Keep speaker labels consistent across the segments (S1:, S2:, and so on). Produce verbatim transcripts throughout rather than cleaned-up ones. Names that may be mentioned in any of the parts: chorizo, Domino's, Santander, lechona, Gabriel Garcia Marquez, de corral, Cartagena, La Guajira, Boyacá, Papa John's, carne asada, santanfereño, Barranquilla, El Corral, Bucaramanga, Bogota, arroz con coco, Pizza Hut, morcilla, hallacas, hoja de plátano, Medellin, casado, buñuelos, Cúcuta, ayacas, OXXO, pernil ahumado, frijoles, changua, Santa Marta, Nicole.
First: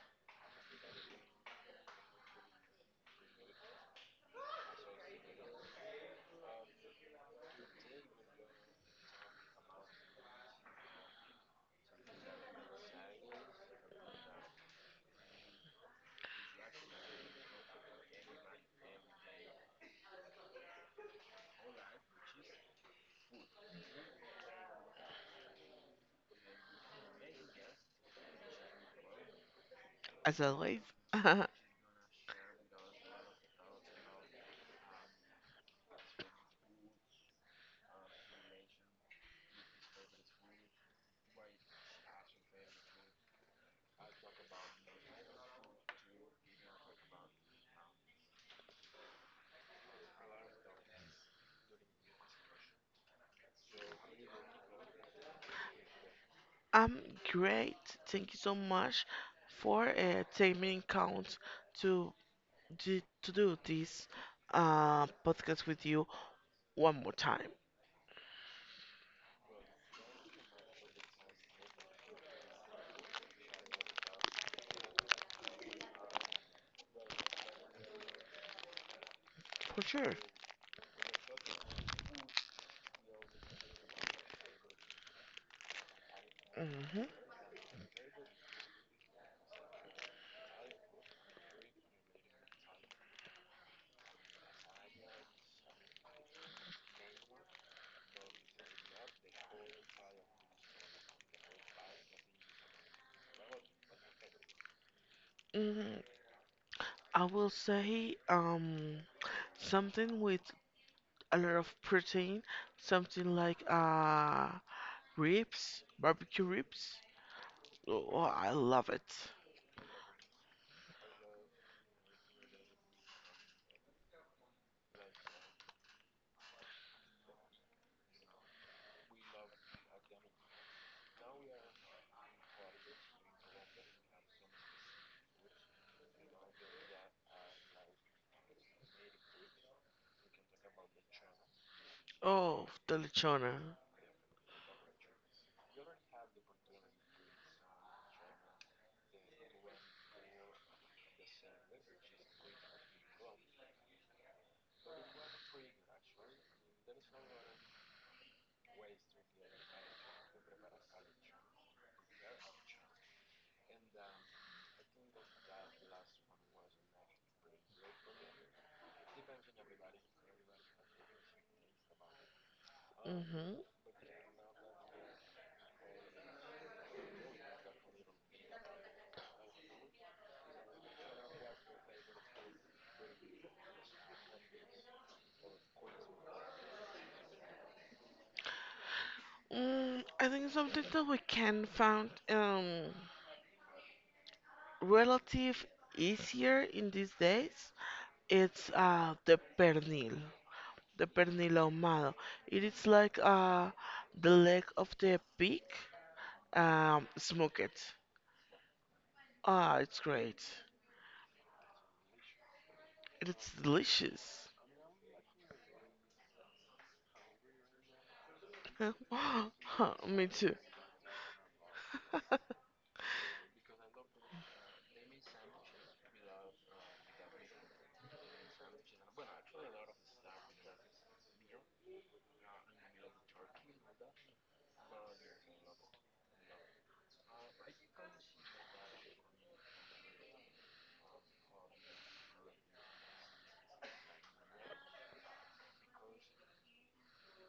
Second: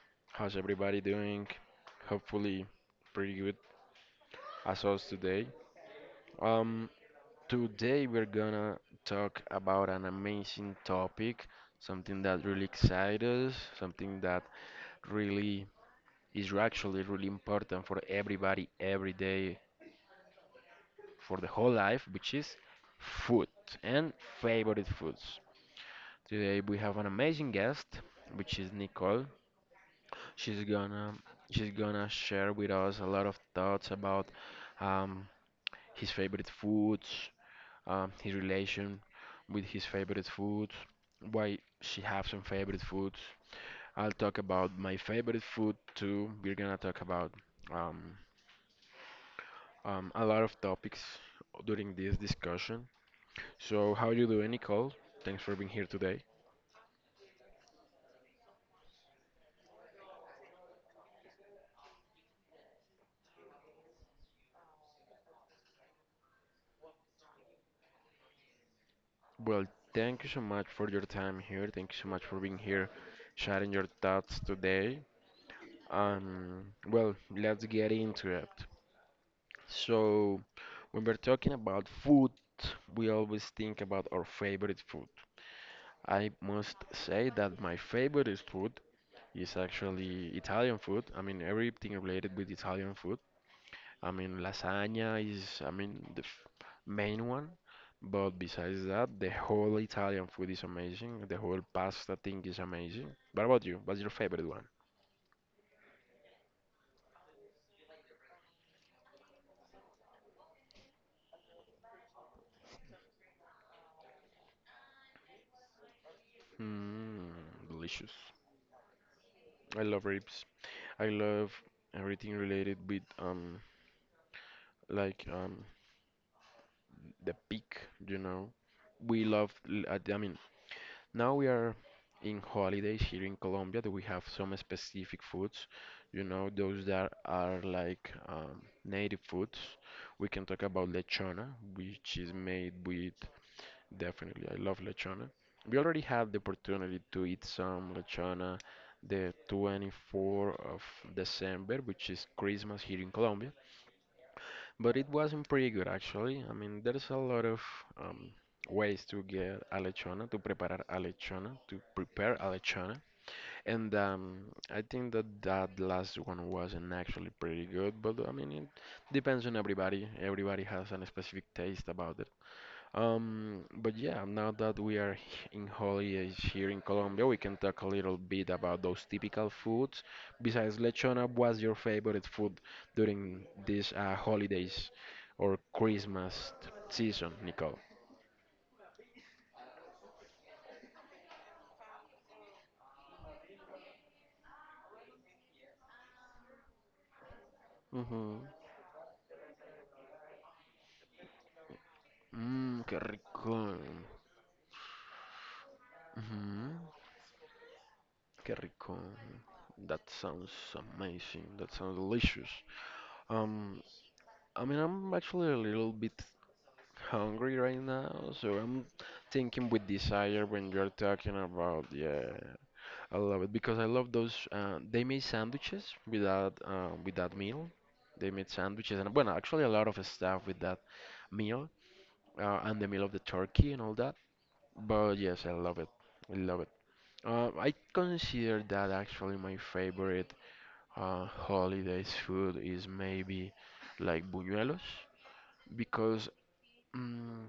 S1: how's everybody doing? Hopefully, pretty good as us today. Um, today we're gonna talk about an amazing topic, something that really excites us, something that really is actually really important for everybody every day for the whole life, which is food and favorite foods. Today we have an amazing guest, which is Nicole. She's gonna she's gonna share with us a lot of thoughts about um, his favorite foods, um, his relation with his favorite foods, why she have some favorite foods. I'll talk about my favorite food too. We're gonna talk about um, um, a lot of topics during this discussion. So how you doing, Nicole? Thanks for being here today.
S2: I'm great. Thank you so much for uh, taking count to do, to do this uh, podcast with you one more time.
S1: Well, thank you so much for your time here. Thank you so much for being here, sharing your thoughts today. Um, well, let's get into it.
S2: For sure.
S1: So, when we're talking about food, we always think about our favorite food. I must
S2: hmm
S1: say that my favorite food is actually Italian food. I mean, everything related with Italian food. I mean, lasagna is, I mean, the f main one. But besides that, the whole Italian food is amazing. The whole pasta thing is amazing. What about you? What's your favorite one?
S2: hmm I will say um something with a lot of protein, something like uh ribs, barbecue ribs.
S1: Hmm, delicious.
S2: Oh, I love it.
S1: I love ribs. I love everything related with um like um the peak, you know. We love l- I I mean, now we are in holidays here in Colombia that we have some specific foods, you know, those that are like um native foods. We can talk about lechona, which is
S2: Oh,
S1: made
S2: the
S1: with.
S2: lechona.
S1: Definitely, I love lechona. We already had the opportunity to eat some lechona the twenty-fourth of December, which is Christmas here in Colombia, but it wasn't pretty good actually. I mean, there's a lot of um, ways to get a lechona, to preparar a lechona, to prepare a lechona, and um, I think that that last one wasn't actually pretty good, but I mean, it depends on everybody. Everybody has a specific taste about the
S2: Mm-hmm.
S1: um, but yeah, now that we are h- in holidays here in Colombia, we can talk a little bit about those typical foods. Besides lechona, what's your favorite food during these uh, holidays or Christmas t- season, Nicole?
S2: Mm, I think something that we can find um relative easier in these days.
S1: Hmm.
S2: It's uh the pernil, the pernil ahumado. It
S1: Mmm,
S2: is
S1: qué
S2: like
S1: rico.
S2: uh the leg of the pig.
S1: Mhm,
S2: Um, smoke it.
S1: qué rico.
S2: Ah, it's
S1: That
S2: great.
S1: sounds amazing. That sounds delicious.
S2: It's
S1: Um,
S2: delicious.
S1: I mean, I'm actually a little bit hungry right now, so I'm thinking with
S2: Me
S1: desire
S2: too.
S1: when you're talking about. Yeah, I love it because I love those. Uh, they made sandwiches with that uh, with that meal. They made sandwiches and well, actually a lot of stuff with that meal uh, and the meal of the turkey and all that. But yes, I love it. I love it. Uh, I consider that actually my favorite uh, holidays food is maybe like buñuelos because. Mm,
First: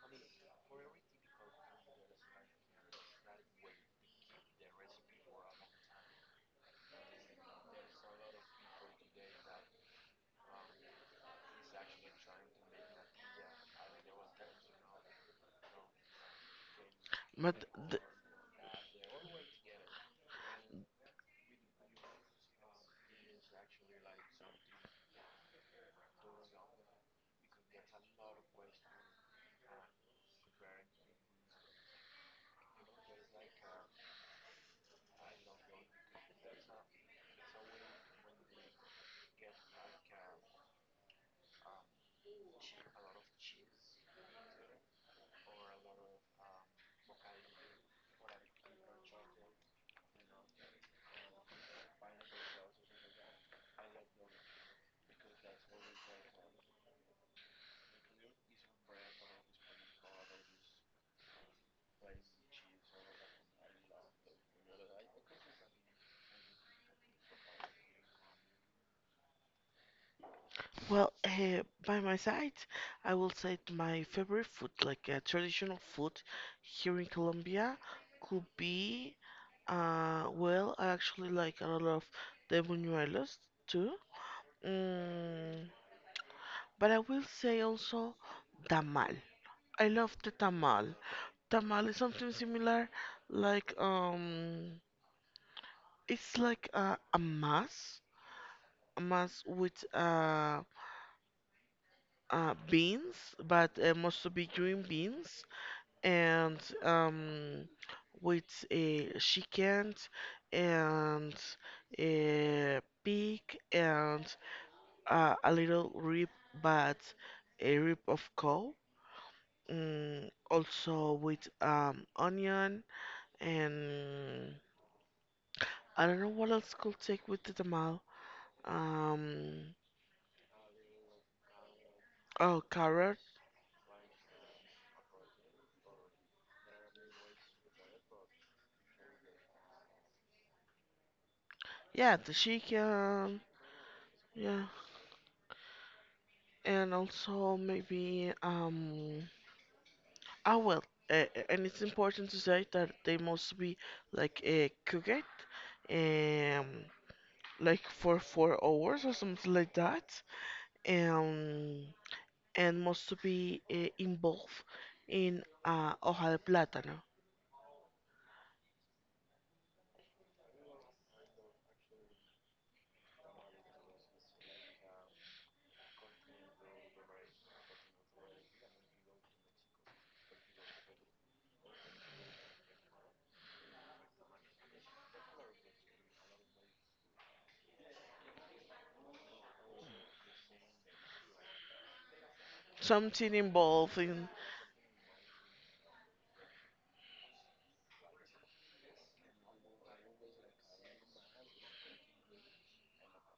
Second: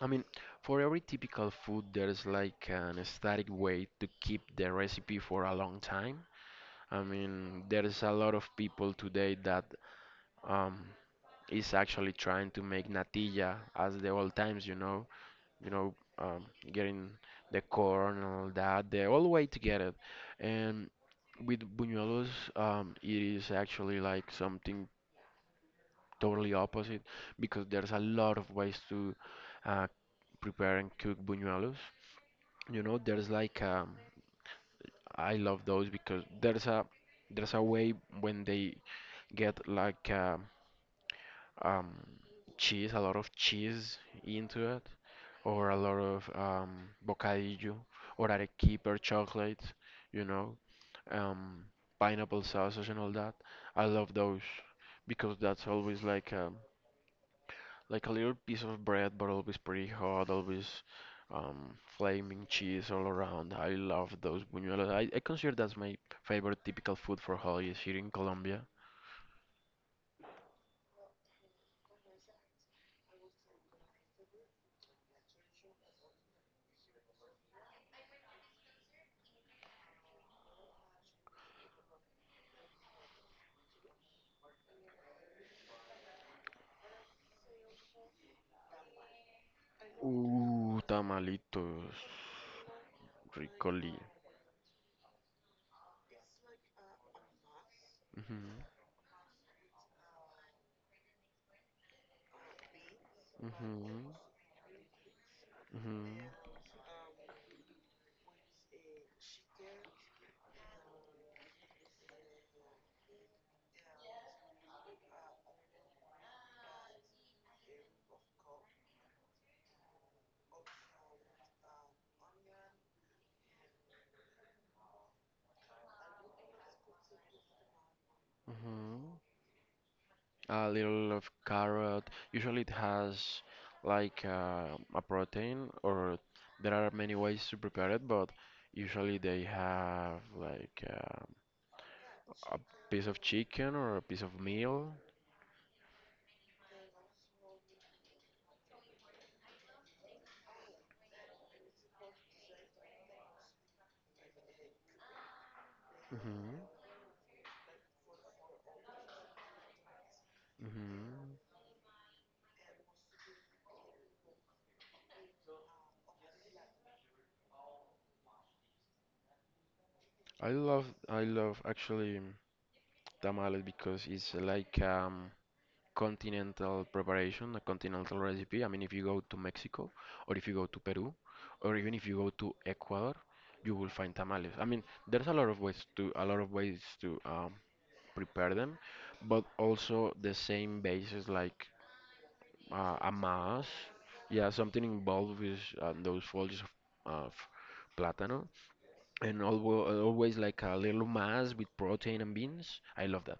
S1: I mean, for every typical food, there's like an static way to keep the recipe for a long time. I mean, there's a lot of people today that um, is actually trying to make natilla as the old times, you know, you know, um, getting the
S2: But
S1: corn and all that, the old way to get it. And with buñuelos, um, it is actually like something totally opposite because there's a lot of ways to uh, prepare and cook buñuelos. You know, there's like um, I love those because there's a there's a way when they get like um, um, cheese, a lot of cheese into it, or a lot of um, bocadillo, or arequipe or chocolate, you know, um, pineapple sausage and all that. I love those because that's always like. um, like a little piece of bread, but always pretty hot, always um, flaming cheese all around. I love those buñuelos. I, I consider that's my favorite typical food for holidays here in Colombia.
S2: well, uh, by my side, I will say that my favorite food, like uh, traditional food here in Colombia, could be, uh, well, I actually like a lot of the buñuelos too. Mm, but I will say also tamal. I love the
S1: Ooh,
S2: tamal. Tamal is
S1: tamalitos.
S2: something similar, like
S1: Ricoli.
S2: um, it's like a, a mass,
S1: Mhm,
S2: a mass with uh, uh, beans, but uh,
S1: mhm,
S2: mostly be green beans,
S1: mhm,
S2: and um, with a chicken and a pig and uh, a little rib, but a rib of cow. Mm, also with um, onion and I don't know what else could take with the tamal.
S1: mhm.
S2: Um,
S1: A little of carrot. Usually
S2: oh,
S1: it
S2: carrot.
S1: has like uh, a protein, or there are many ways to prepare it, but usually they have like. uh,
S2: Yeah, the
S1: a piece of
S2: chicken.
S1: chicken or a piece of
S2: Yeah,
S1: meal.
S2: and also maybe um. Ah, well, uh, and it's important to say that they must be like uh, cooked,
S1: Hmm.
S2: um, like for four hours or something like that,
S1: Hmm.
S2: um, and must to be uh, involved in uh, hoja de plátano.
S1: I love I love actually tamales because it's like um continental preparation, a continental recipe. I mean, if you go to Mexico or if you go to Peru or even if you go to Ecuador, you will find tamales. I mean, there's a lot of ways to a lot of ways to um, prepare them, but also the same basis like uh, a
S2: Something
S1: mass,
S2: involved in,
S1: yeah, something involved with uh, those foliage of, of platano, and always, always like a little mass with protein and beans. I love that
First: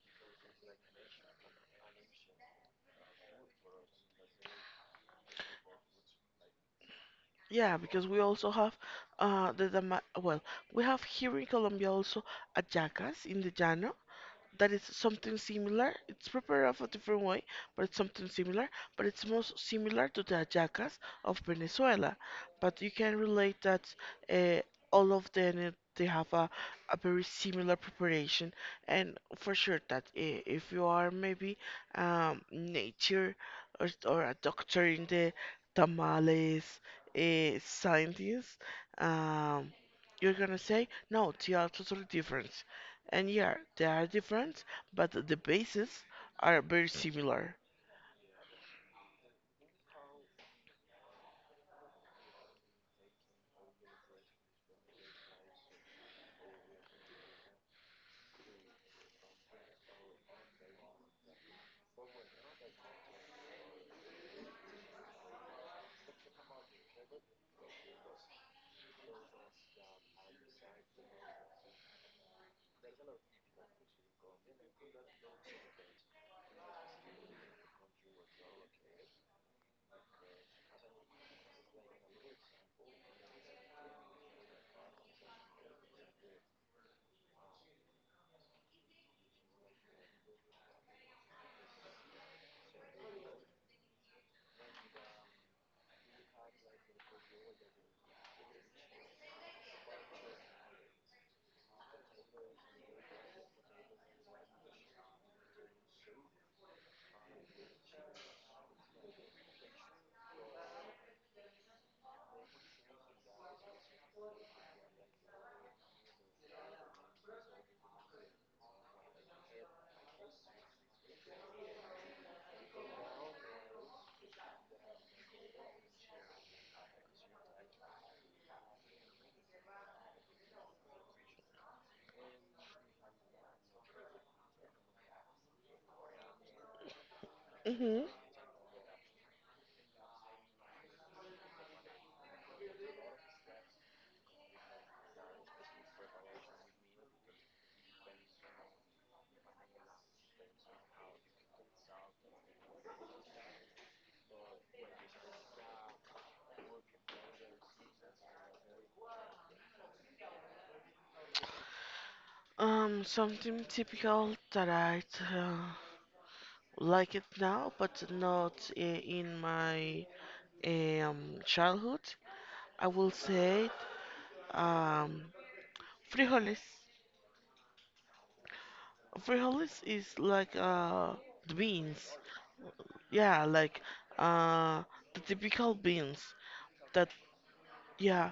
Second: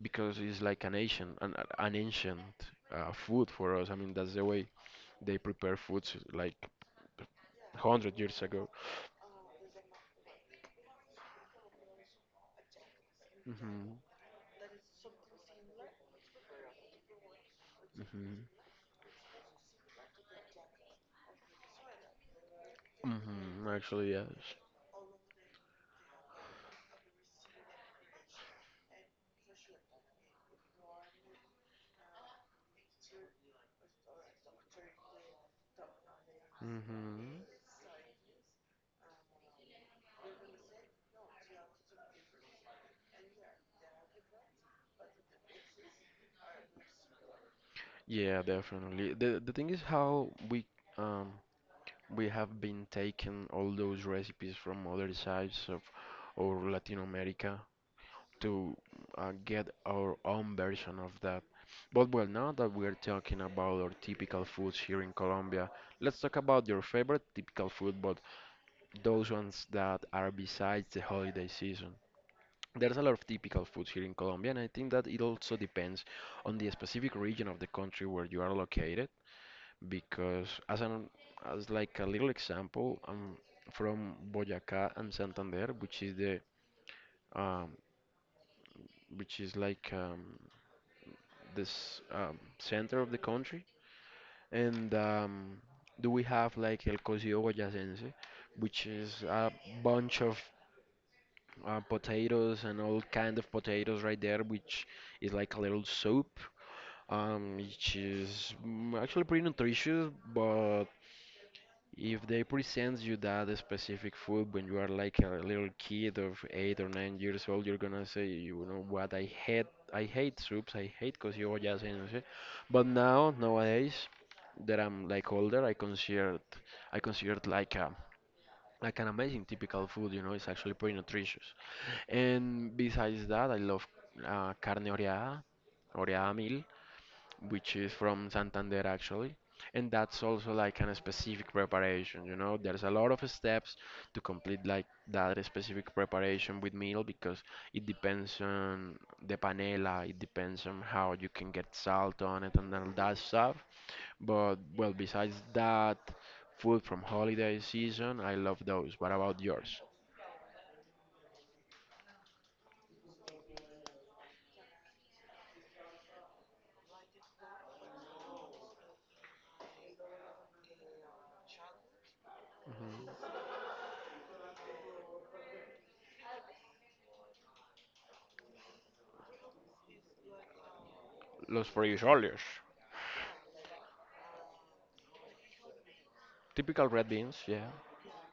S1: because it's like an ancient, an, an ancient uh, food for us. I mean, that's the way they prepare foods like
S2: yeah, because
S1: hundred
S2: we
S1: years
S2: also
S1: ago.
S2: have uh the dama- well, we have here in Colombia also ayacas in the llano,
S1: Mhm,
S2: that is something similar. It's prepared of a different way, but it's something
S1: mhm,
S2: similar. But it's most similar to the hallacas of Venezuela. But you can relate
S1: mhm.
S2: that
S1: Actually, yes.
S2: uh, all of them, uh, they have a, a very similar preparation, and for sure that i- if you are maybe um, nature or, or a doctor in the tamales
S1: Mhm.
S2: uh, scientist, um, you're gonna say no, they are totally different. And yeah, they are different, but the bases are very similar.
S1: Yeah, definitely. The the thing is how we um we have been taking all those recipes from other sides of or Latin America to uh, get our own version of that. But well, now that we're talking about our typical foods here in Colombia, let's talk about your favorite typical food, but those ones that are besides the holiday season. There's a lot of typical foods here in Colombia, and I think that it also depends on the specific region of the country where you are located because as an as like a little example, I'm from Boyacá and Santander, which is the um, which is like um, this um, center of the country, and um, do we have like El Cocido Boyacense, which is a bunch of uh, potatoes and all kind of potatoes right there, which is like a little soup, um, which is mm, actually pretty nutritious, but if they present you that specific food when you are like a little kid of eight or nine years old, you're gonna say, you know what, I hate, I hate soups, I hate cosillas, and so-" But now, nowadays, that I'm like older, I consider, it- I consider it like a, like an amazing typical food. You know, it's actually pretty nutritious. And besides that, I love uh, carne oreada, oreada which is
S2: Hmm
S1: from Santander actually. And that's also like an specific preparation, you know. There's a lot of steps to complete like that specific preparation with meal because it depends on the panela, it depends on how you can get salt on it and all that stuff. But well, besides that, food from holiday season, I love those. What about yours?
S2: Um, something typical that I uh, like it now, but not i- in my um, childhood. I will say um, frijoles. Frijoles is like uh, the
S1: Los
S2: beans.
S1: frijoles,
S2: Yeah, like uh, the typical beans.
S1: typical red
S2: That,
S1: beans, yeah.
S2: yeah,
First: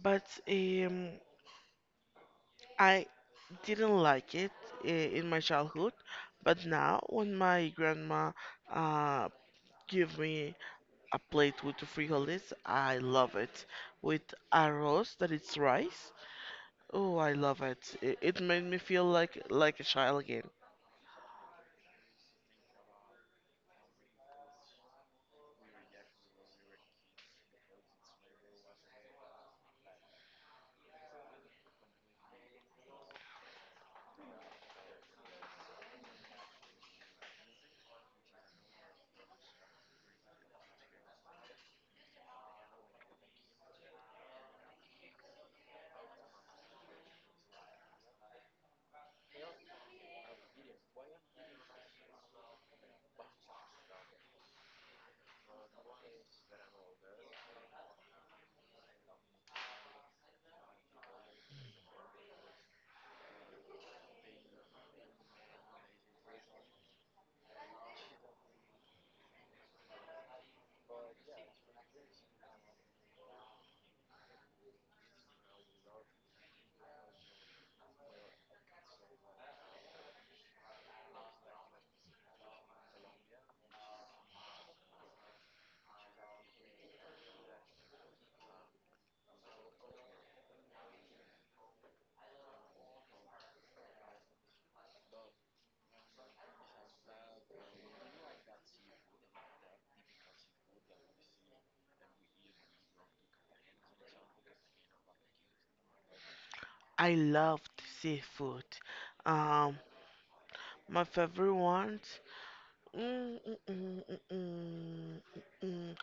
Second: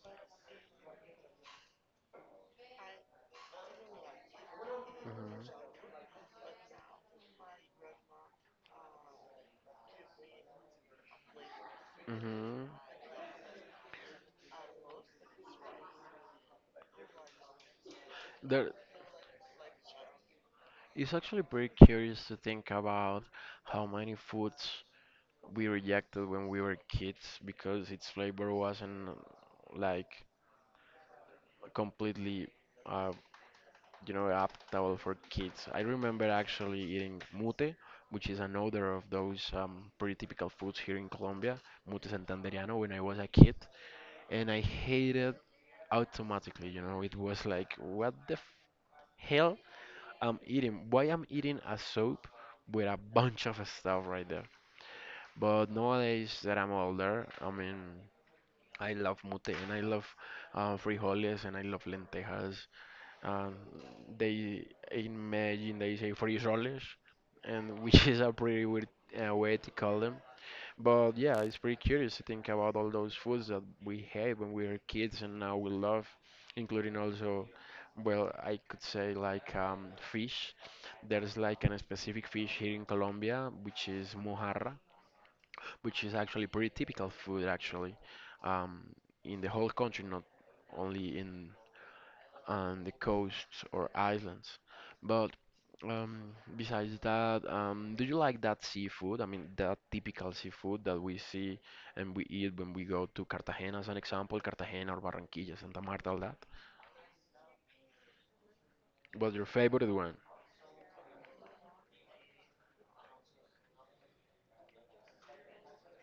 S2: but um, I didn't like it i- in my childhood, but now when my grandma uh, give me a plate with the frijoles,
S1: Mm-hmm.
S2: I love it. With arroz, that it's rice. Oh, I love it. I- It made me feel like like a child again.
S1: It's actually pretty curious to think about how many foods we rejected when we were kids because its flavor wasn't like completely, uh, you know, adaptable for kids. I remember actually eating mute, which is another of those um, pretty typical foods here in Colombia, mute santanderiano, when I was a kid, and I hated automatically. You know, it was like, what the f- hell I'm eating. Why I'm eating a soup with a bunch of stuff right there. But nowadays that I'm older, I mean, I love mute and I love uh, frijoles and I love lentejas. Um, they in Medellin they say frijoles, and which is a pretty weird uh, way to call them. But yeah, it's pretty curious to think about all those foods that we had when we were kids and now we love, including also, well, I could say like um, fish. There's like a specific fish here in Colombia, which is mojarra, which is actually pretty typical food actually, um, in the whole country, not only in and the coasts or islands. But um, besides that, um, do you like that seafood? I mean, that typical seafood that we see and we eat when we go to Cartagena, as an example, Cartagena or Barranquilla, Santa Marta, all that.
S2: I loved seafood.
S1: What's your
S2: Um,
S1: favorite one?
S2: my favorite ones. Mm, mm, mm, mm, mm, mm, mm.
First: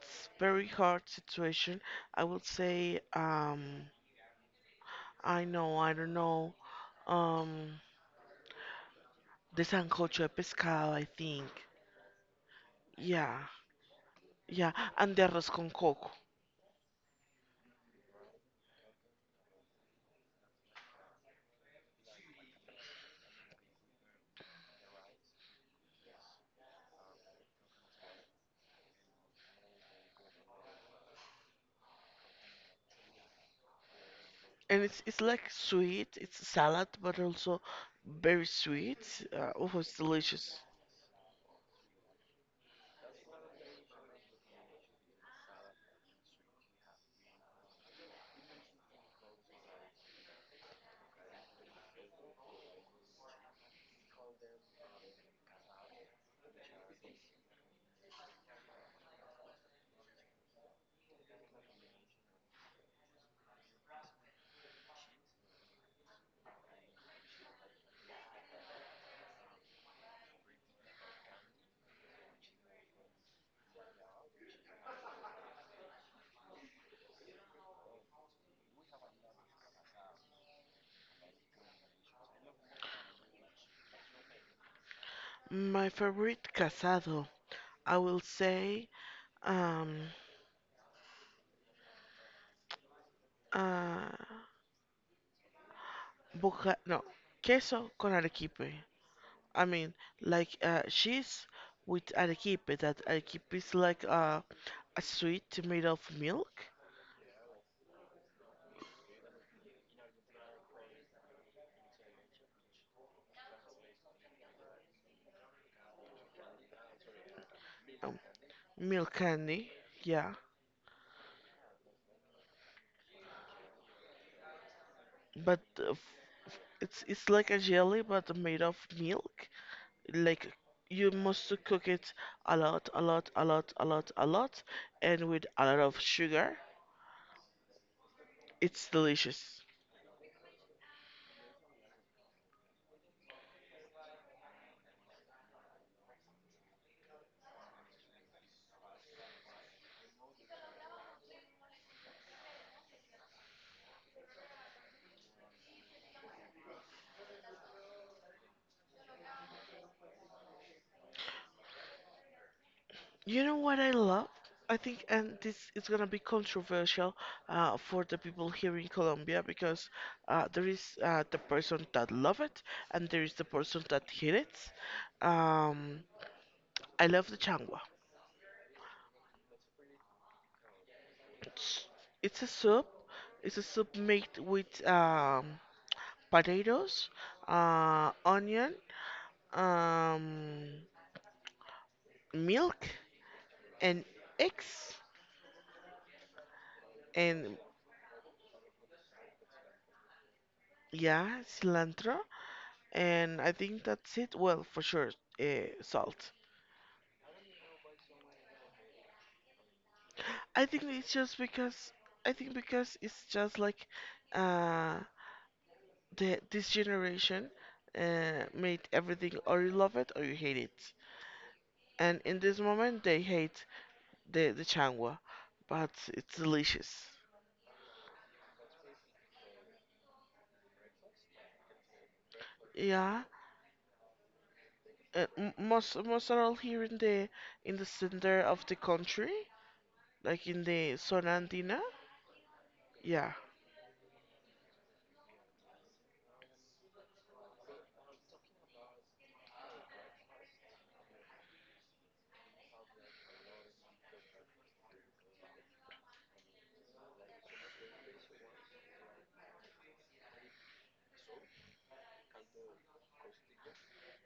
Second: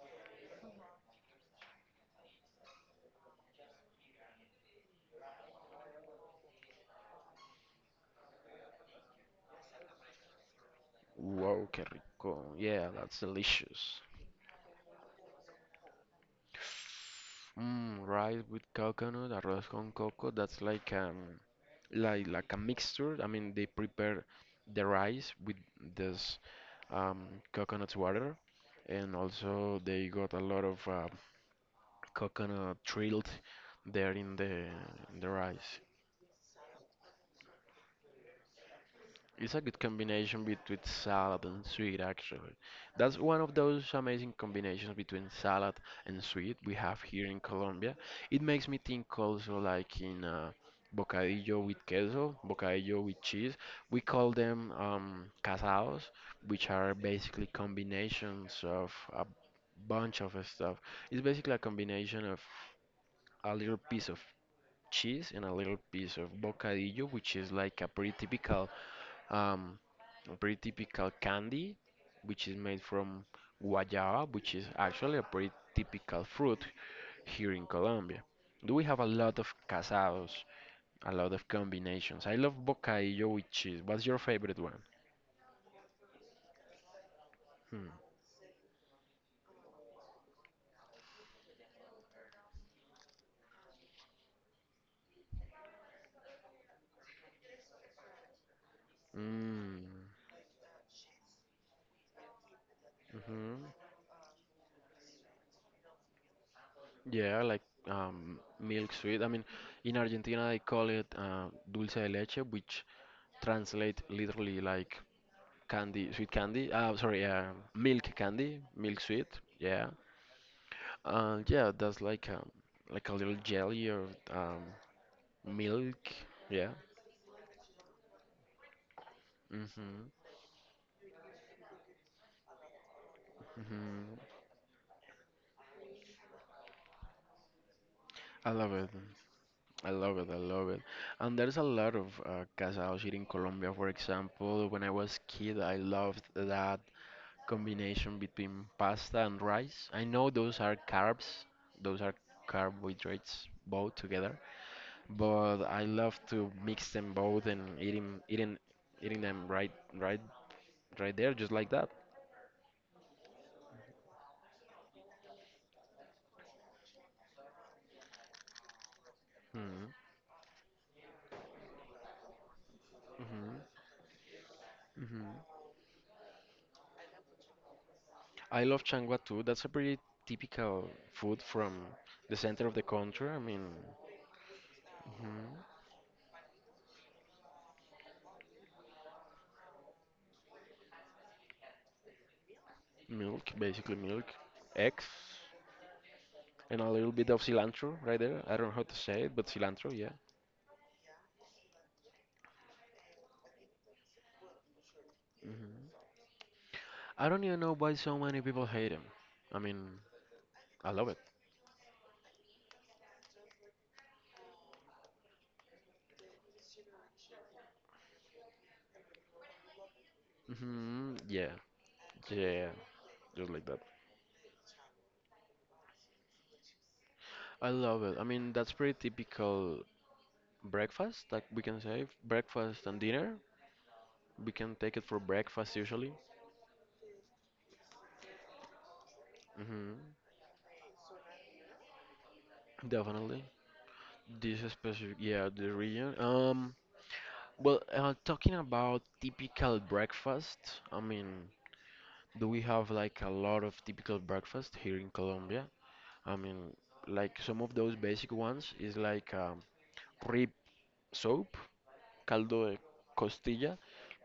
S2: It's very hard situation. I would say, um, I know, I don't know. um the sancocho de pescado, I think.
S1: Wow, qué rico. Yeah, that's
S2: Yeah,
S1: delicious.
S2: yeah, and the arroz con coco.
S1: Mm, rice with coconut, arroz con coco. That's like um, like like a mixture. I mean, they prepare the rice with this um, coconut water, and also they got a lot of uh, coconut drilled there in the
S2: And it's, it's
S1: in the
S2: like
S1: rice.
S2: sweet, it's salad, but also very sweet. Uh,
S1: It's a
S2: oh,
S1: good
S2: it's
S1: combination
S2: delicious.
S1: between salad and sweet, actually. That's one of those amazing combinations between salad and sweet we have here in Colombia. It makes me think also like in uh, bocadillo with queso, bocadillo with cheese. We call them um, casados, which are basically combinations of a bunch of stuff. It's basically a combination of a little piece of cheese and a little piece of bocadillo, which is like a pretty typical um, a pretty typical candy, which is made from guayaba, which is actually a pretty typical fruit here in Colombia. Do we have a lot of casados, a lot of combinations? I love bocadillo with cheese. What's your favorite one?
S2: My favorite casado,
S1: Hmm.
S2: I will say, um, uh, boca, no, queso con arequipe. I mean,
S1: Mm,
S2: like uh, cheese with arequipe. That arequipe
S1: hmm.
S2: is like uh, a sweet made of milk,
S1: Yeah, like um, milk sweet. I mean, in Argentina they call it uh, dulce de leche, which translate literally like candy, sweet candy. Uh, sorry, uh, milk
S2: um,
S1: candy, milk
S2: milk
S1: sweet.
S2: candy.
S1: Yeah,
S2: Yeah.
S1: uh, yeah, that's like a, like a little jelly or um,
S2: But uh,
S1: milk.
S2: f- f-
S1: Yeah.
S2: it's, it's like a jelly, but made of milk.
S1: Mhm.
S2: Like you must to cook it a lot, a lot, a lot, a lot,
S1: Mhm.
S2: a lot, and with a lot of sugar.
S1: I love
S2: It's
S1: it.
S2: delicious.
S1: I love it. I love it. And there's a lot of uh, casados here in Colombia. For example, when I was kid, I loved that combination between pasta and rice. I know those are carbs. Those are carbohydrates both together. But I love to mix them both and eating eating eating them right right right there just like that.
S2: You know what I love? I think, and this is gonna be controversial uh, for the people here in Colombia
S1: Hmm.
S2: because uh, there is uh, the person that love it and there is the
S1: Hmm.
S2: person that hate it.
S1: Hmm.
S2: Um, I love the changua.
S1: I love changua too. That's a pretty typical food from
S2: It's,
S1: the
S2: it's a
S1: center of the
S2: soup.
S1: country. I
S2: It's a
S1: mean,
S2: soup made with um,
S1: mhm,
S2: potatoes, uh, onion, um, milk,
S1: milk, basically
S2: and
S1: milk,
S2: eggs,
S1: eggs, and a little bit of
S2: and
S1: cilantro right there. I don't know how to say it, but cilantro, yeah.
S2: yeah, cilantro. And I think that's it. Well, for sure, uh,
S1: Hmm.
S2: salt.
S1: I don't even know why so many people hate them. I mean,
S2: I think
S1: I love
S2: it's
S1: it.
S2: just because I think because it's just like uh, the, this generation uh, made everything, or you love it or you hate it.
S1: Hmm. Yeah,
S2: And in this
S1: yeah,
S2: moment, they
S1: just like
S2: hate
S1: that.
S2: the the changwa, but it's delicious.
S1: I love it. I mean, that's pretty typical breakfast, like we can say breakfast and
S2: Yeah,
S1: dinner. We can take it for
S2: uh, m-
S1: breakfast
S2: most
S1: usually.
S2: most are all here in the, in the center of the country,
S1: Hmm.
S2: like in the zona andina. Yeah,
S1: Definitely. This specific, yeah, the region. Um, well, uh, talking about typical breakfast, I mean, do we have like a lot of typical breakfast here in Colombia? I mean, like some of those basic ones is like um, rib soup. Caldo de costilla,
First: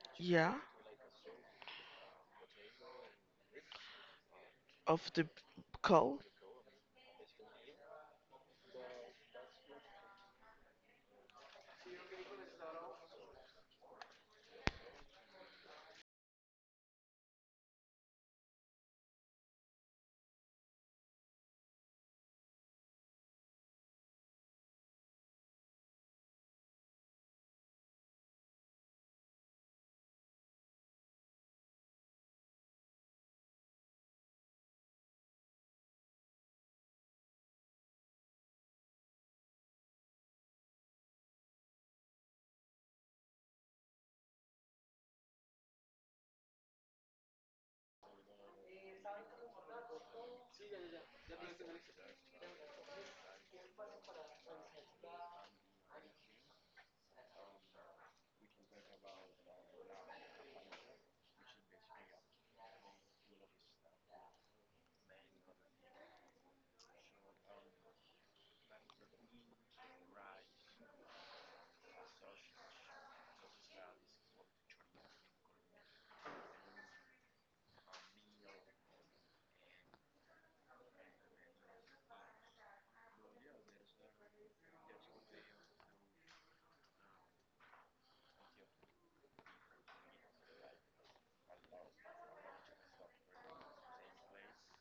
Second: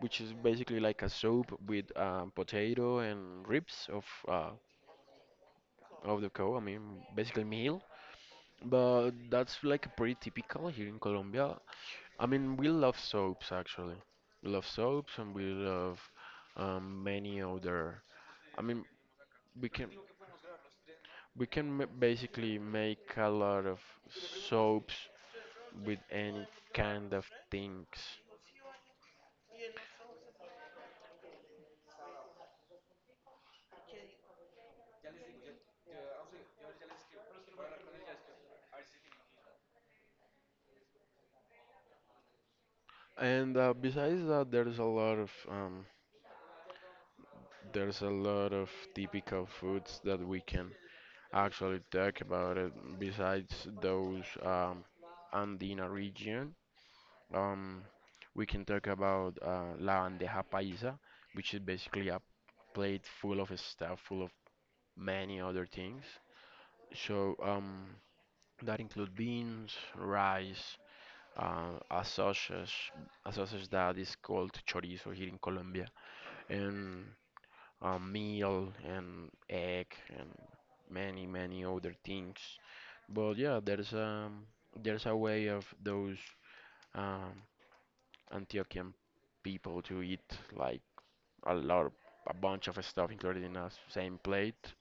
S1: which is
S2: yeah,
S1: basically like a soup with um, potato and ribs of uh,
S2: of the coal.
S1: of the cow. I mean, basically meal. But that's like pretty typical here in Colombia. I mean, we love soaps actually. We love soaps and we love um, many other. I mean, we can we can ma- basically make a lot of soaps with any kind of things. And uh, besides that, there's a lot of um, there's a lot of typical foods that we can actually talk about it besides those um, Andina region. Um, we can talk about uh, la bandeja paisa, which is basically a plate full of stuff, full of many other things. So um, that include beans, rice, uh, a sausage, a sausage that is called chorizo here in Colombia, and uh, meal and egg and many many other things. But yeah, there's um there's a way of those um, Antiochian people to eat like a lot of, a bunch of stuff included in a same plate.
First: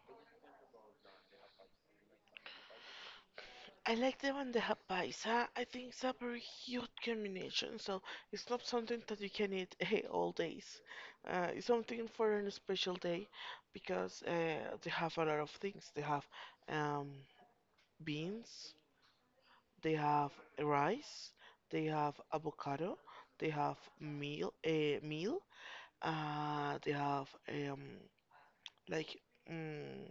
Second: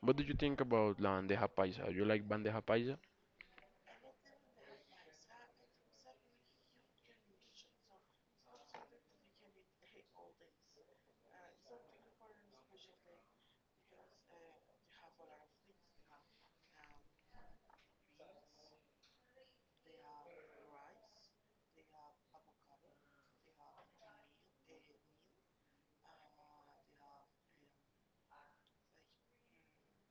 S1: What do you think about la bandeja paisa? You like bandeja paisa?
S2: I like them and the ha- paisa. I think it's a very huge combination, so it's not something that you can eat all days. Uh, it's something for a special day because uh, they have a lot of things. They have um, beans, they have rice, they have avocado, they have meal, a meal, uh, they have um, like mm,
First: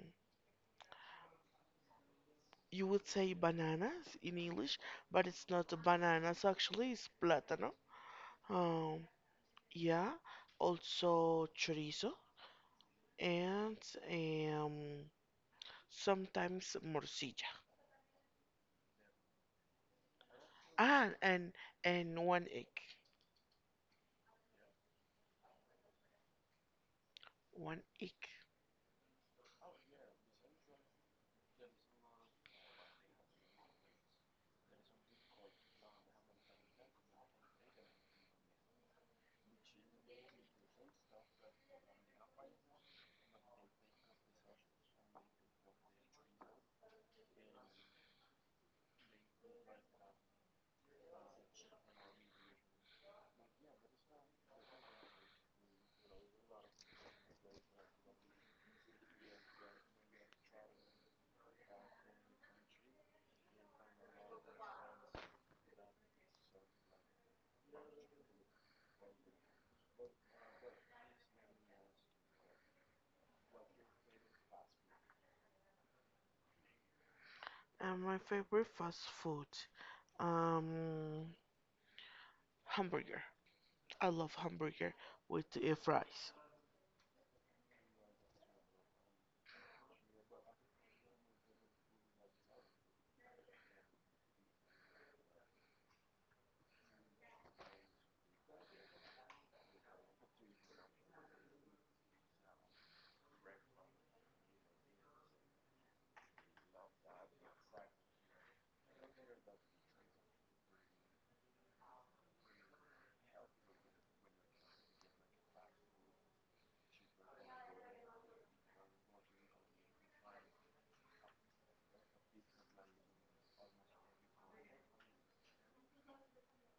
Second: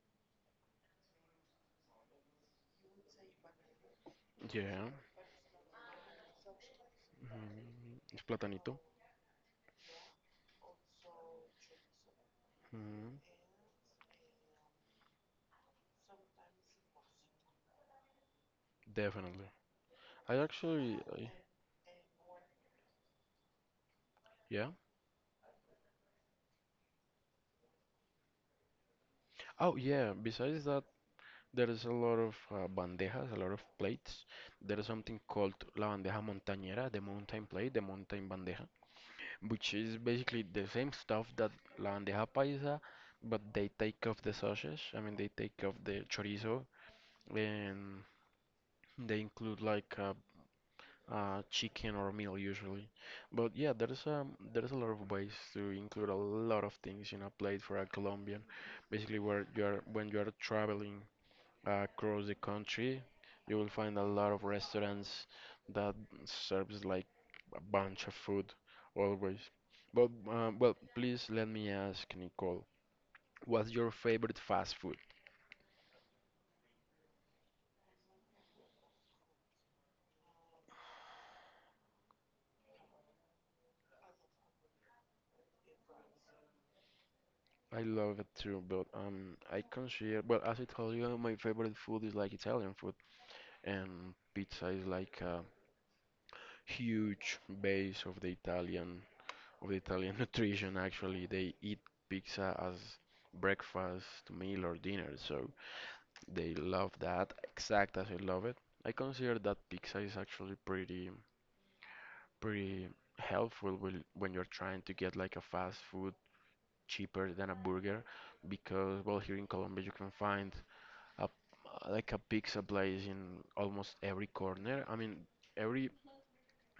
S2: you would say bananas in English,
S1: Yeah.
S2: but it's not bananas actually, it's plátano.
S1: Mhm. It's platanito.
S2: Um, yeah, also chorizo
S1: Mhm.
S2: and um, sometimes morcilla.
S1: Definitely. I actually,
S2: Ah,
S1: I-
S2: and and one egg,
S1: yeah.
S2: one egg.
S1: Oh yeah. Besides that. There is a lot of uh, bandejas, a lot of plates. There is something called la bandeja montañera, the mountain plate, the mountain bandeja, which is basically the same stuff that la bandeja paisa, but they take off the sausage. I mean, they take off the chorizo and they include like uh, uh, chicken or meal usually. But yeah, there is a there is a lot of ways to include a lot of things in a plate for a Colombian. Basically, where you are when you are traveling across the country. You will find a lot of restaurants that serves like a bunch of food always. But um, well, please let me ask Nicole, what's your favorite fast food?
S2: And my favorite fast food. Um, Hamburger. I love hamburger with uh, fries.
S1: I love it too, but um, I consider well, as I told you, my favorite food is like Italian food, and pizza is like a huge base of the Italian of the Italian nutrition. Actually, they eat pizza as breakfast, meal, or dinner. So they love that exact as I love it. I consider that pizza is actually pretty pretty helpful when when you're trying to get like a fast food cheaper than a burger because well here in Colombia you can find a like a pizza place in almost every corner. I mean every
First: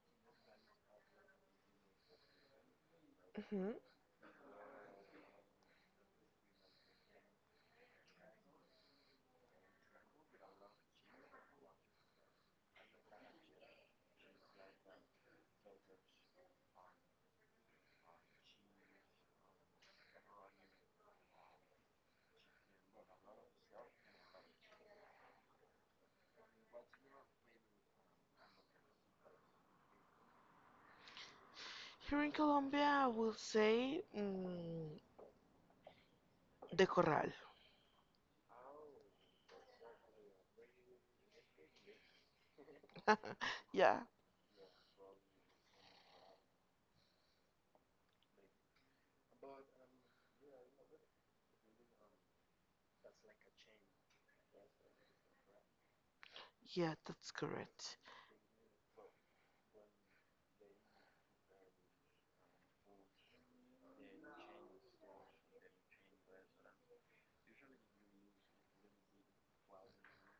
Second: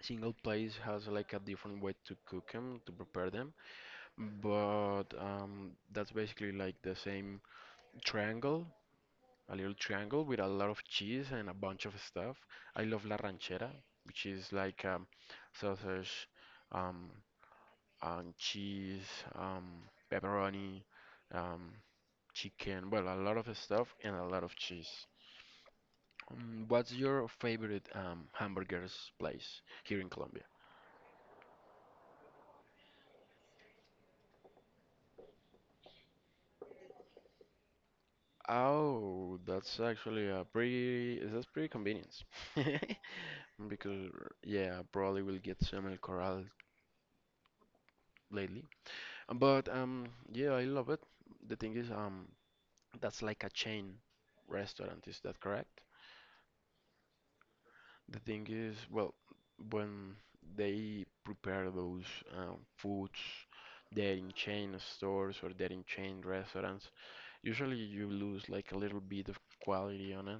S1: single place has like a different way to cook them to prepare them
S2: Hmm
S1: but um, that's basically like the same triangle a little triangle with a lot of cheese and a bunch of stuff. I love la ranchera, which is like um, sausage, um, and cheese, um, pepperoni, um, chicken, well, a lot of stuff and a lot of cheese. Um, what's your favorite um, hamburgers place here in Colombia?
S2: Here in Colombia, I will say mm, de corral.
S1: Oh, that's actually a pretty, that's pretty convenient.
S2: Yeah,
S1: Because yeah, probably will get some El Corral lately. But um, yeah, I love it. The thing is, um, that's like a chain restaurant, is that correct?
S2: yeah, that's correct.
S1: The thing is, well, when they prepare those uh, foods, they're in chain stores or they're in chain restaurants. Usually, you lose like a little bit of quality on it.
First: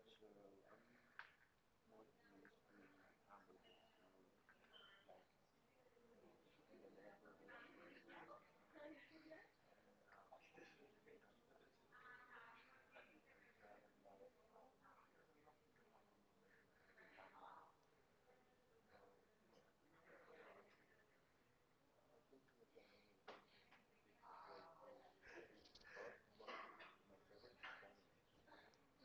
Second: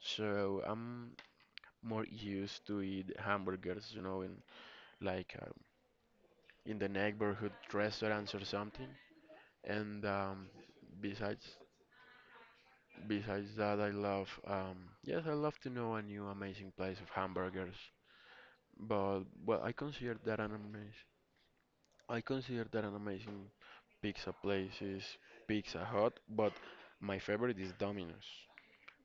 S1: So I'm more used to eat hamburgers, you know, in like uh, in the neighborhood restaurants or something. And um, besides. Besides that, I love, um, yes, I love to know a new amazing place of hamburgers. But well, I consider that an amazing, I consider that an amazing pizza place is Pizza Hut. But my favorite is Domino's.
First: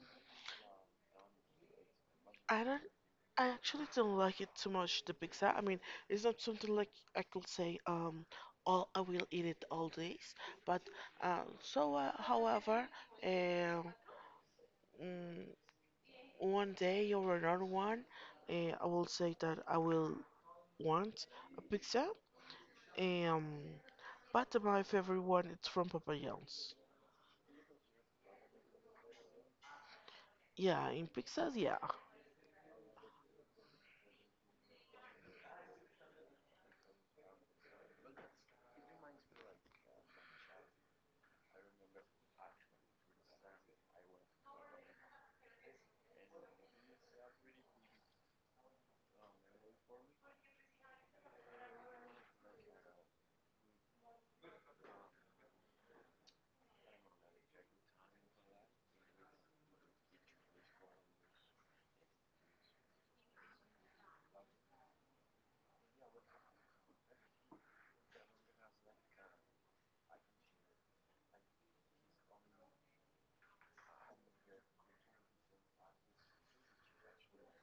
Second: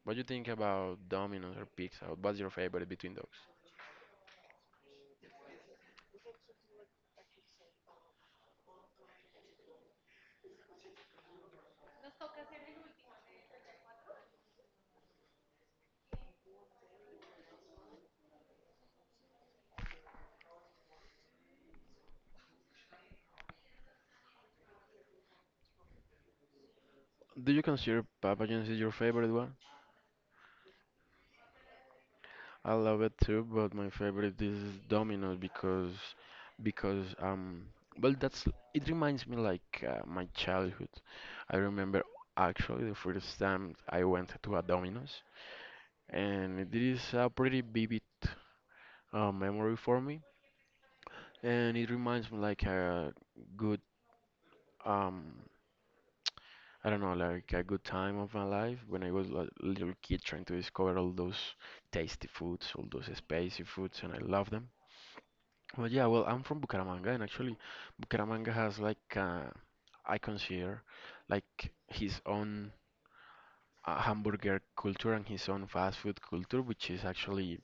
S1: What do you think about Domino's or Pizza Hut? What's your
S2: I don't,
S1: favorite between those?
S2: I actually don't like it too much, the pizza. I mean, it's not something like I could say, um, all I will eat it all days. But um, so, uh, however, uh, mm, one day or another one, uh, I will say that I will want a pizza. Um, Bad Life, everyone, it's from Papa John's.
S1: Do you consider Papa John's is your favorite one?
S2: Yeah, in Pixar, yeah.
S1: I love it too, but my favorite is Domino's because because um well, that's it reminds me like uh, my childhood. I remember actually the first time I went to a Domino's and it is a pretty vivid uh, memory for me and it reminds me like a good, um I don't know, like a good time of my life when I was a little kid trying to discover all those tasty foods, all those spicy foods and I love them. Well, yeah, well, I'm from Bucaramanga, and actually, Bucaramanga has like uh, I consider like his own uh, hamburger culture and his own fast food culture, which is actually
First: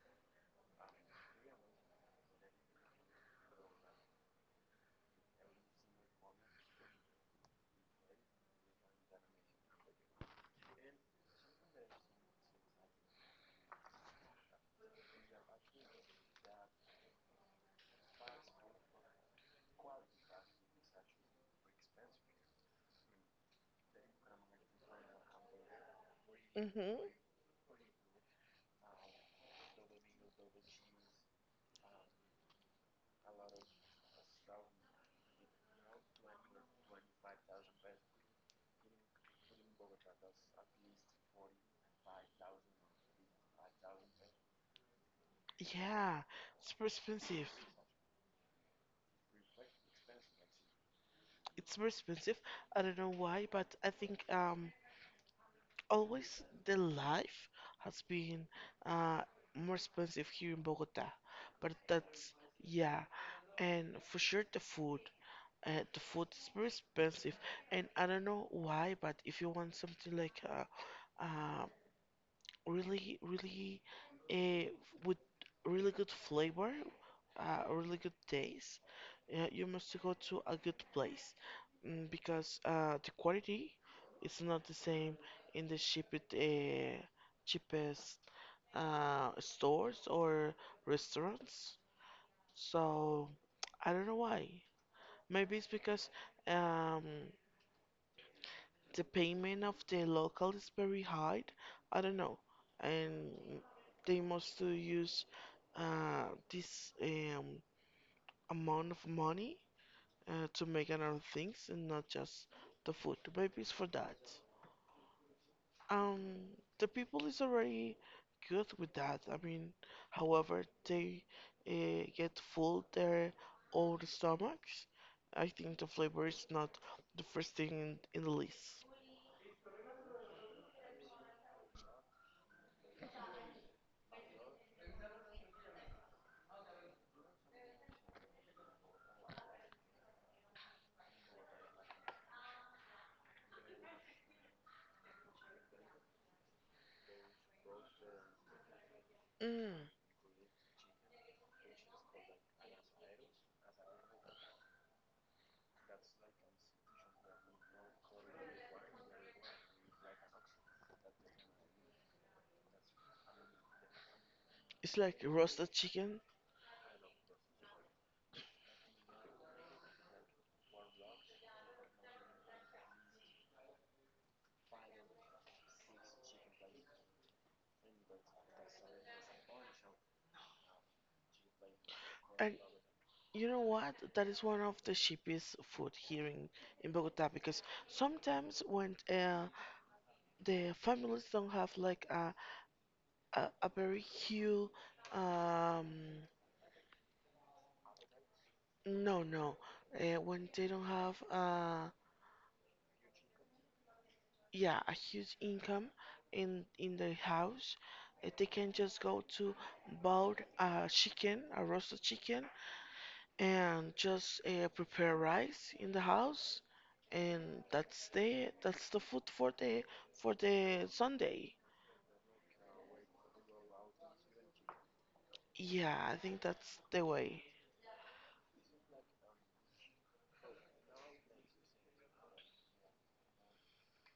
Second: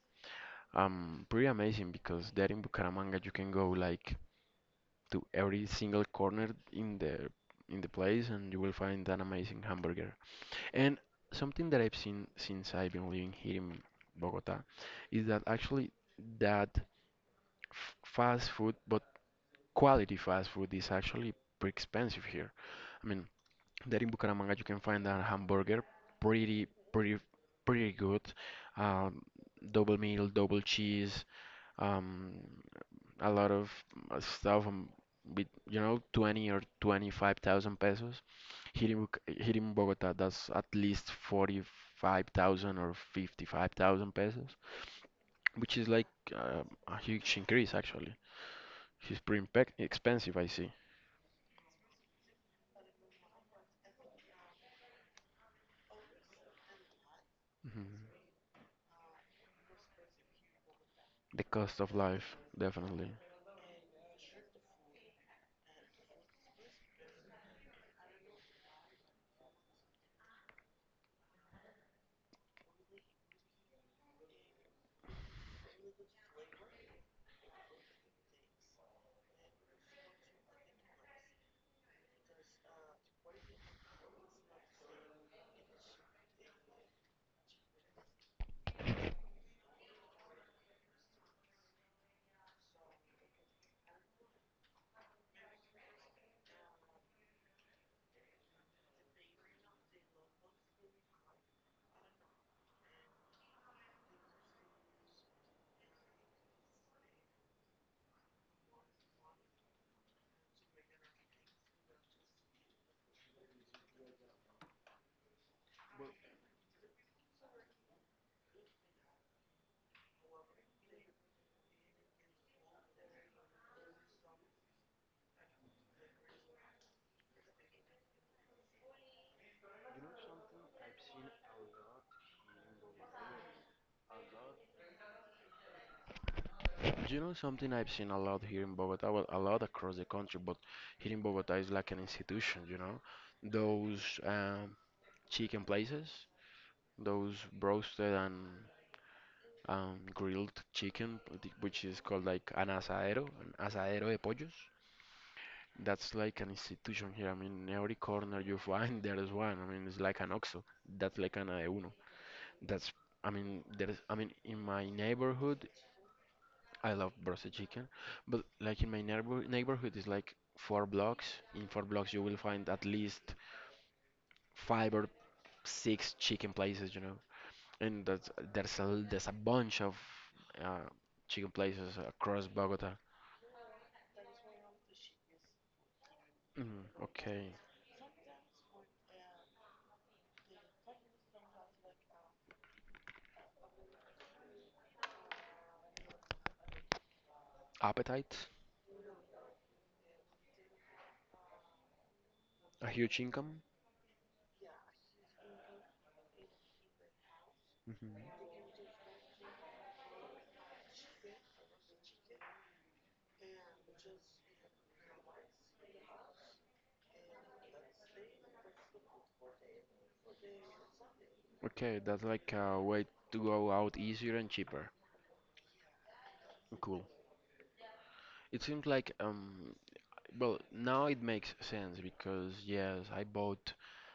S1: um pretty amazing because there in Bucaramanga you can go like to every single corner in the in the place and you will find an amazing hamburger. And something that I've seen since I've been living here in Bogota is that actually that f- fast food, but quality fast food is actually pretty expensive here. I mean, there in Bucaramanga you can find a hamburger pretty,
S2: Mm-hmm.
S1: pretty, pretty good. Um, Double meal, double cheese, um, a lot of uh, stuff um, with, you know, twenty or twenty-five thousand pesos. Here in, Buc- here in Bogota, that's at least forty-five thousand or fifty-five thousand pesos, which is like
S2: Yeah,
S1: uh,
S2: it's very
S1: a huge
S2: expensive.
S1: increase actually. It's pretty impec- expensive, I see.
S2: It's very expensive. I don't know why, but I think um always the life has
S1: Mhm.
S2: been uh more expensive here in Bogota.
S1: The
S2: But
S1: cost of
S2: that's,
S1: life,
S2: yeah,
S1: definitely.
S2: and for sure the food. Uh, the food is very expensive, and I don't know why, but if you want something like a, uh really, really, uh, with really good flavor, uh, really good taste, uh, you must go to a good place, mm, because uh, the quality is not the same in the cheapest, uh, cheapest uh, stores or restaurants. So I don't know why. Maybe it's because um, the payment of the local is very high. I don't know, and they must to use uh, this um, amount of money uh, to make another things and not just the food. Maybe it's for that. Um, the people is already good with that. I mean, however, they uh, get full their own stomachs. I think the flavor is not the first thing in, in the list.
S1: You know something I've seen a lot here in Bogota, well, a lot across the country, but here in Bogota is like an institution, you know? Those um, chicken places, those roasted and
S2: Mm.
S1: um, grilled chicken, th- which is called like an asadero, an asadero de pollos. That's like an institution here. I mean, every corner you find there is one. I mean, it's like an OXXO. That's like an A one. That's I mean, there is, I mean, in my
S2: It's like
S1: neighborhood,
S2: roasted chicken.
S1: I love roasted chicken, but like in my neighbor neighborhood is like four blocks. In four blocks you will find at least five or six chicken places, you know. And that's, there's a there's a bunch of uh, chicken places across
S2: And
S1: Bogota.
S2: you know what? That is one of the cheapest food here in,
S1: Mm,
S2: in Bogota
S1: okay.
S2: because sometimes when uh, the families don't have like a, a, a very huge, um,
S1: Appetite,
S2: no, no, uh, when they don't have, uh,
S1: a huge income.
S2: yeah, a huge income in, in their house, uh,
S1: Hmm.
S2: they can just go to buy a chicken, a roasted chicken, and just uh, prepare rice in the house, and that's the that's the food for the, for the Sunday.
S1: Okay, that's like a way to go out easier and cheaper.
S2: Yeah, I think that's
S1: Cool.
S2: the way.
S1: It seems like um well, now it makes sense because yes, I bought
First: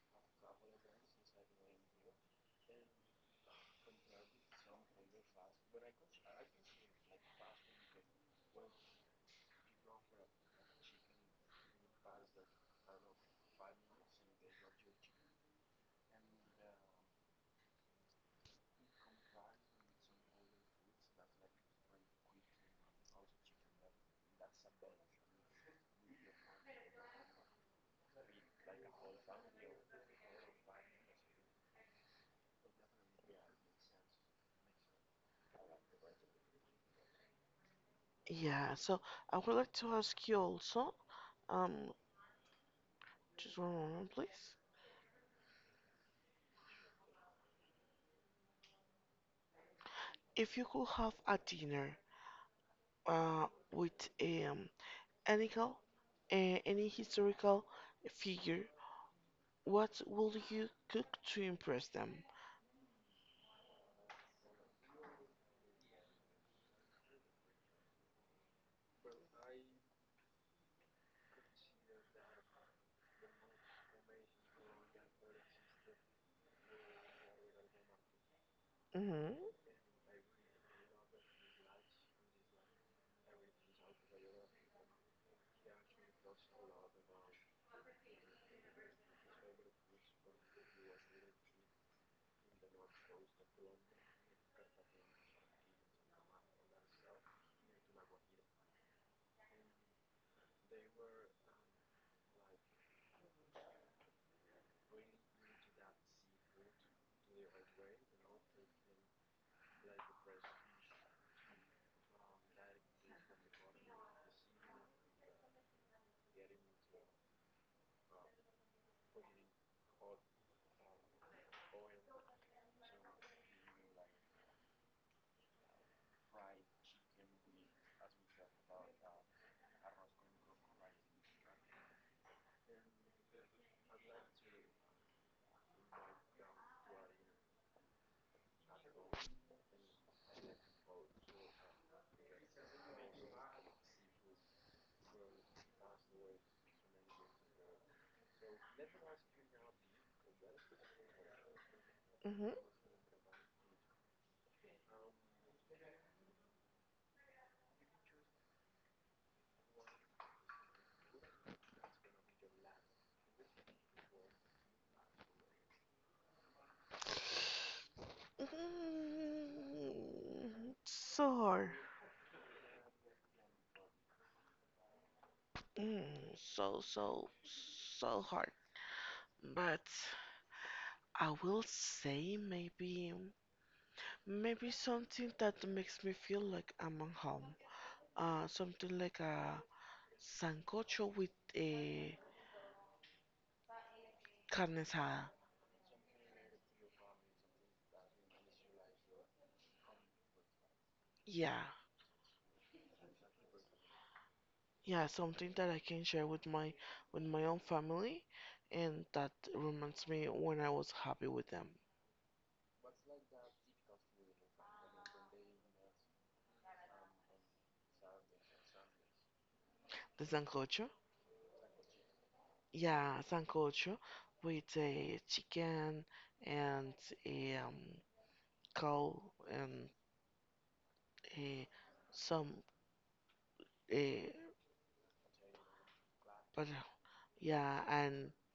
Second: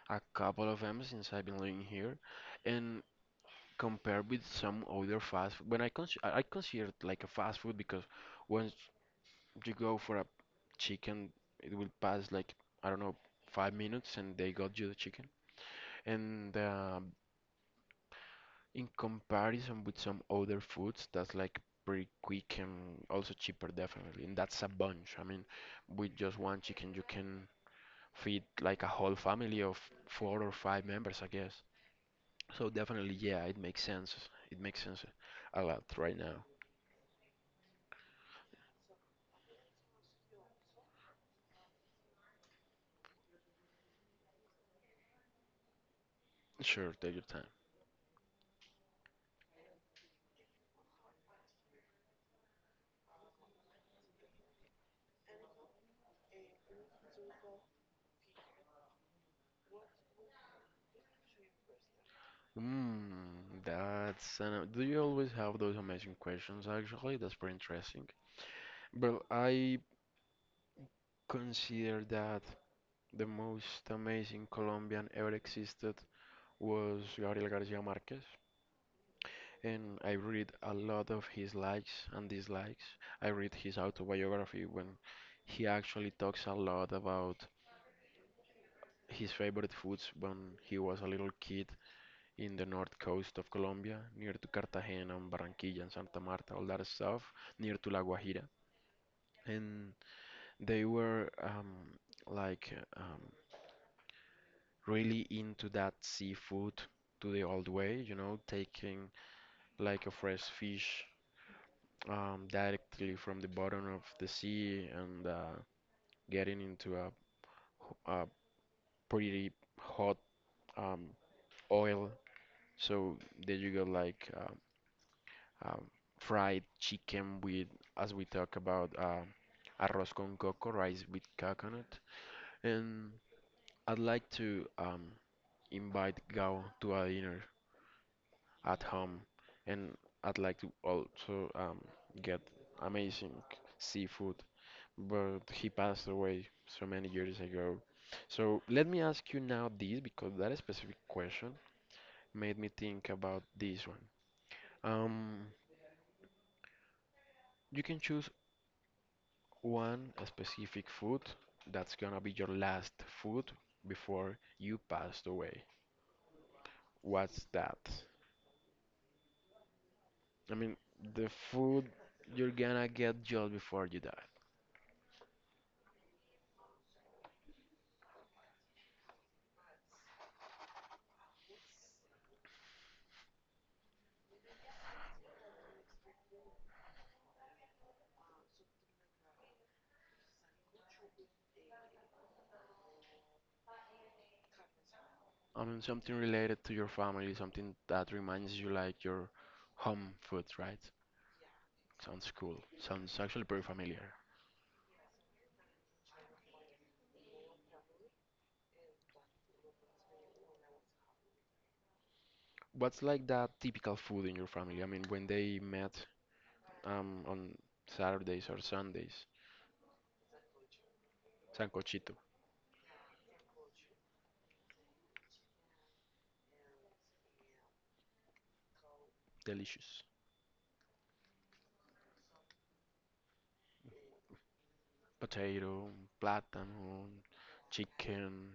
S1: a couple of them since I've been living here, and compared with some other fast food, when I cons I I consider it like a fast food because once you go for a chicken, it will pass like I don't know five minutes and they got you the chicken. And um, in comparison with some other foods, that's like pretty quick and also cheaper, definitely. And that's a bunch. I mean, with just one chicken, you can feed like a whole family of four or five members, I guess. So definitely, yeah, it makes sense. It makes sense a lot right now.
S2: Yeah, so I would like to ask you also, um, just one moment, please.
S1: Sure, take your time.
S2: If you could have a dinner uh, with um, any cal- uh, any historical figure, what will you cook to impress them?
S1: Mm, that's an, do you always have those amazing questions actually? That's pretty interesting. Well, I consider that the most amazing Colombian ever existed was Gabriel Garcia Marquez.
S2: Mm-hmm.
S1: And I read a lot of his likes and dislikes. I read his autobiography when he actually talks a lot about his favorite foods when he was a little kid in the north coast of Colombia, near to Cartagena and Barranquilla and Santa Marta, all that stuff, near to La Guajira. And they were um, like um, really into that seafood to the old way, you know, taking like a fresh fish um, directly from the bottom of the sea and uh, getting into a, h- a pretty hot um, oil. So there you go, like uh, um, fried chicken with, as we talk about, uh, arroz con coco, rice with coconut. And I'd like to um, invite Gao to a dinner at home, and I'd like to also um, get amazing seafood but he passed away so many years ago. So let me ask you now this because that specific question
S2: Mm-hmm.
S1: made me think about this one. Um, you can choose one specific food that's gonna be your last food before you passed away. What's that? I
S2: Mm,
S1: mean, the
S2: so hard.
S1: food you're gonna get just before you die.
S2: Mm, so, so, so hard. But I will say maybe, maybe something that makes me feel like I'm at home. Uh, something like a sancocho with a carne asada.
S1: I mean, something related to your family, something that reminds you like your home food, right?
S2: Yeah,
S1: Sounds cool. Sounds actually pretty familiar.
S2: yeah, something that I can share with my, with my own family, and that reminds me when I was happy with them.
S1: What's like that typical food in your family? I mean, when they met um, on Saturdays or Sundays,
S2: The sancocho.
S1: sancochito,
S2: Yeah, sancocho with a chicken and a um, cow and
S1: delicious.
S2: a some a
S1: Potato,
S2: but
S1: plátano,
S2: yeah, and
S1: chicken,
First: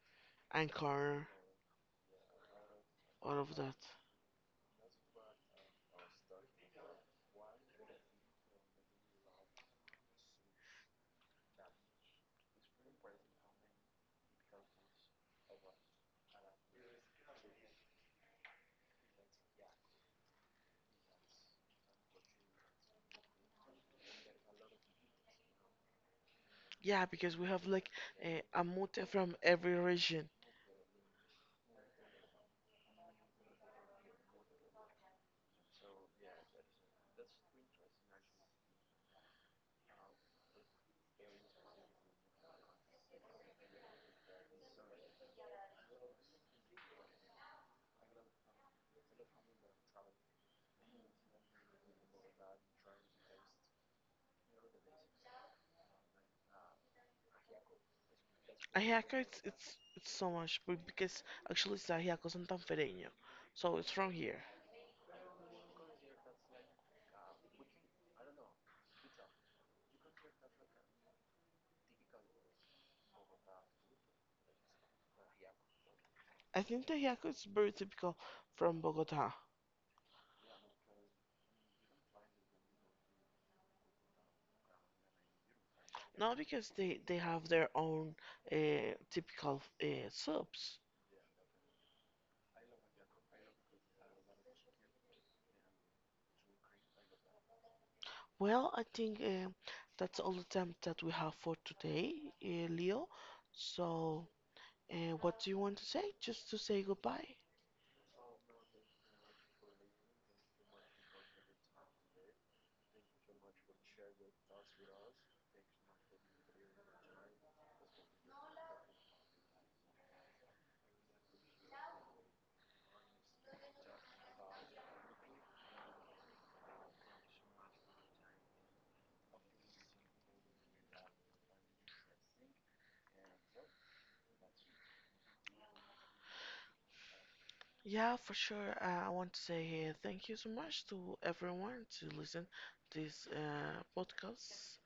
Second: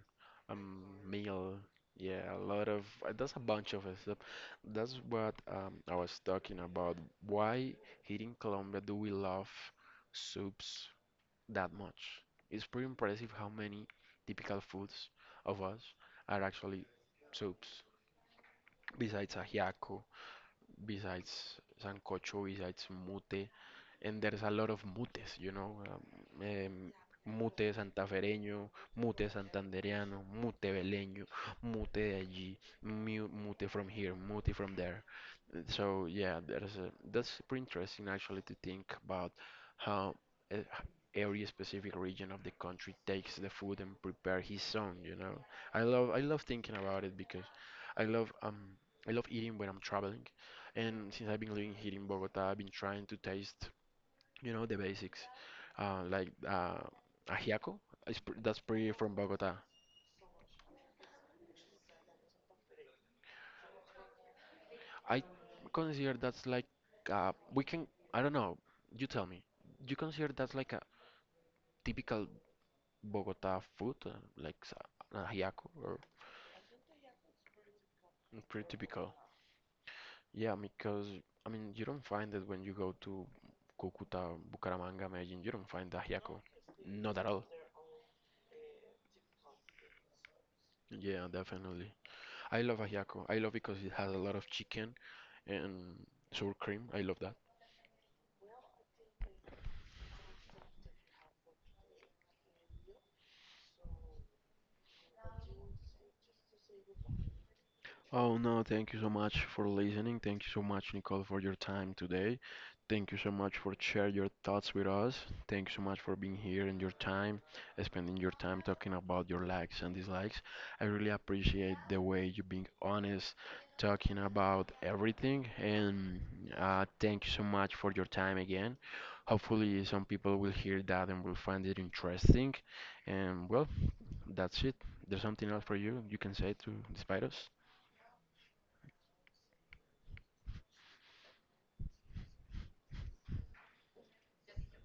S2: and
S1: um,
S2: corn,
S1: meal. Yeah, a lot of uh, that's
S2: all
S1: a
S2: of
S1: bunch
S2: that.
S1: of stuff. That's what um, I was talking about. Why here in Colombia do we love soups that much. It's pretty impressive how many typical foods of us are actually soups, besides ajiaco besides sancocho, besides mute, and there's a lot of mutes, you know, um, em,
S2: Yeah, because we have
S1: mute
S2: like uh, a
S1: santafereño,
S2: mote
S1: mute
S2: from every
S1: santandereano,
S2: region.
S1: mute beleño, mute de allí, mu- mute from here, mute from there. Uh, So yeah, there's a, that's pretty interesting actually to think about how uh, h- every specific region of the country takes the food and prepare his own, you know. I love I love thinking about it because I love um I love eating when I'm traveling and since I've been living here in Bogota, I've been trying to taste, you know, the basics, uh, like uh, ajiaco. It's pr that's
S2: A
S1: pretty from
S2: haircut it's
S1: Bogota.
S2: it's it's so much, but because actually it's a haircut santanfereño, so it's from here.
S1: I consider that's like, uh, we can. I don't know. You tell me. You consider that's like a typical Bogota food, uh, like s- an ajiaco, or
S2: I think the haircut is very typical
S1: Mm, pretty
S2: from
S1: typical?
S2: Bogota.
S1: Yeah, because I mean, you don't find it when you go to Cúcuta, Bucaramanga, Medellin. You don't find
S2: Not
S1: ajiaco.
S2: because they, they
S1: Not at all.
S2: have their own uh, typical uh, subs.
S1: Yeah, definitely. I love ajiaco. I love because it has a lot of chicken and sour cream. I love that.
S2: Well, I think um that's all the time that we have for today, uh, Leo. So, uh, what do you want to say? Just to say goodbye.
S1: Oh no, thank you so much for listening. Thank you so much, Nicole, for your time today. Thank you so much for sharing your thoughts with us. Thank you so much for being here and your time, spending your time talking about your likes and dislikes. I really appreciate the way you being honest, talking about everything. And uh, thank you so much for your time again. Hopefully, some people will hear that and will find it interesting. And well, that's it. There's something else for you you can say to despite us.
S2: Yeah, for sure. Uh, I want to say uh, thank you so much to everyone to listen this uh, podcast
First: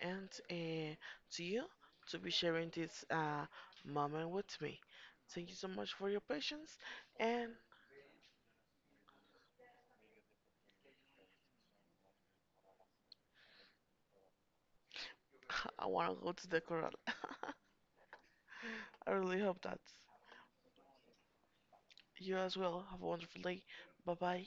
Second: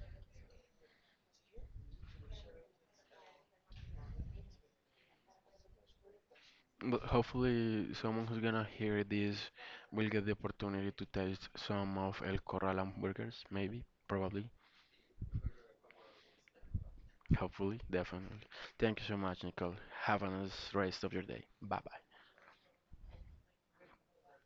S2: and uh, to you to be sharing this uh, moment with me. Thank you so much for your patience
S1: But
S2: and
S1: hopefully, someone who's gonna hear this will get the opportunity to taste some of El Corral hamburgers, maybe, probably,
S2: I want to go to the coral.
S1: hopefully, definitely. Thank you
S2: I
S1: so
S2: really
S1: much,
S2: hope
S1: Nicole.
S2: that
S1: Have a nice rest of your day. Bye bye.
S2: you as well. Have a wonderful day. Bye bye.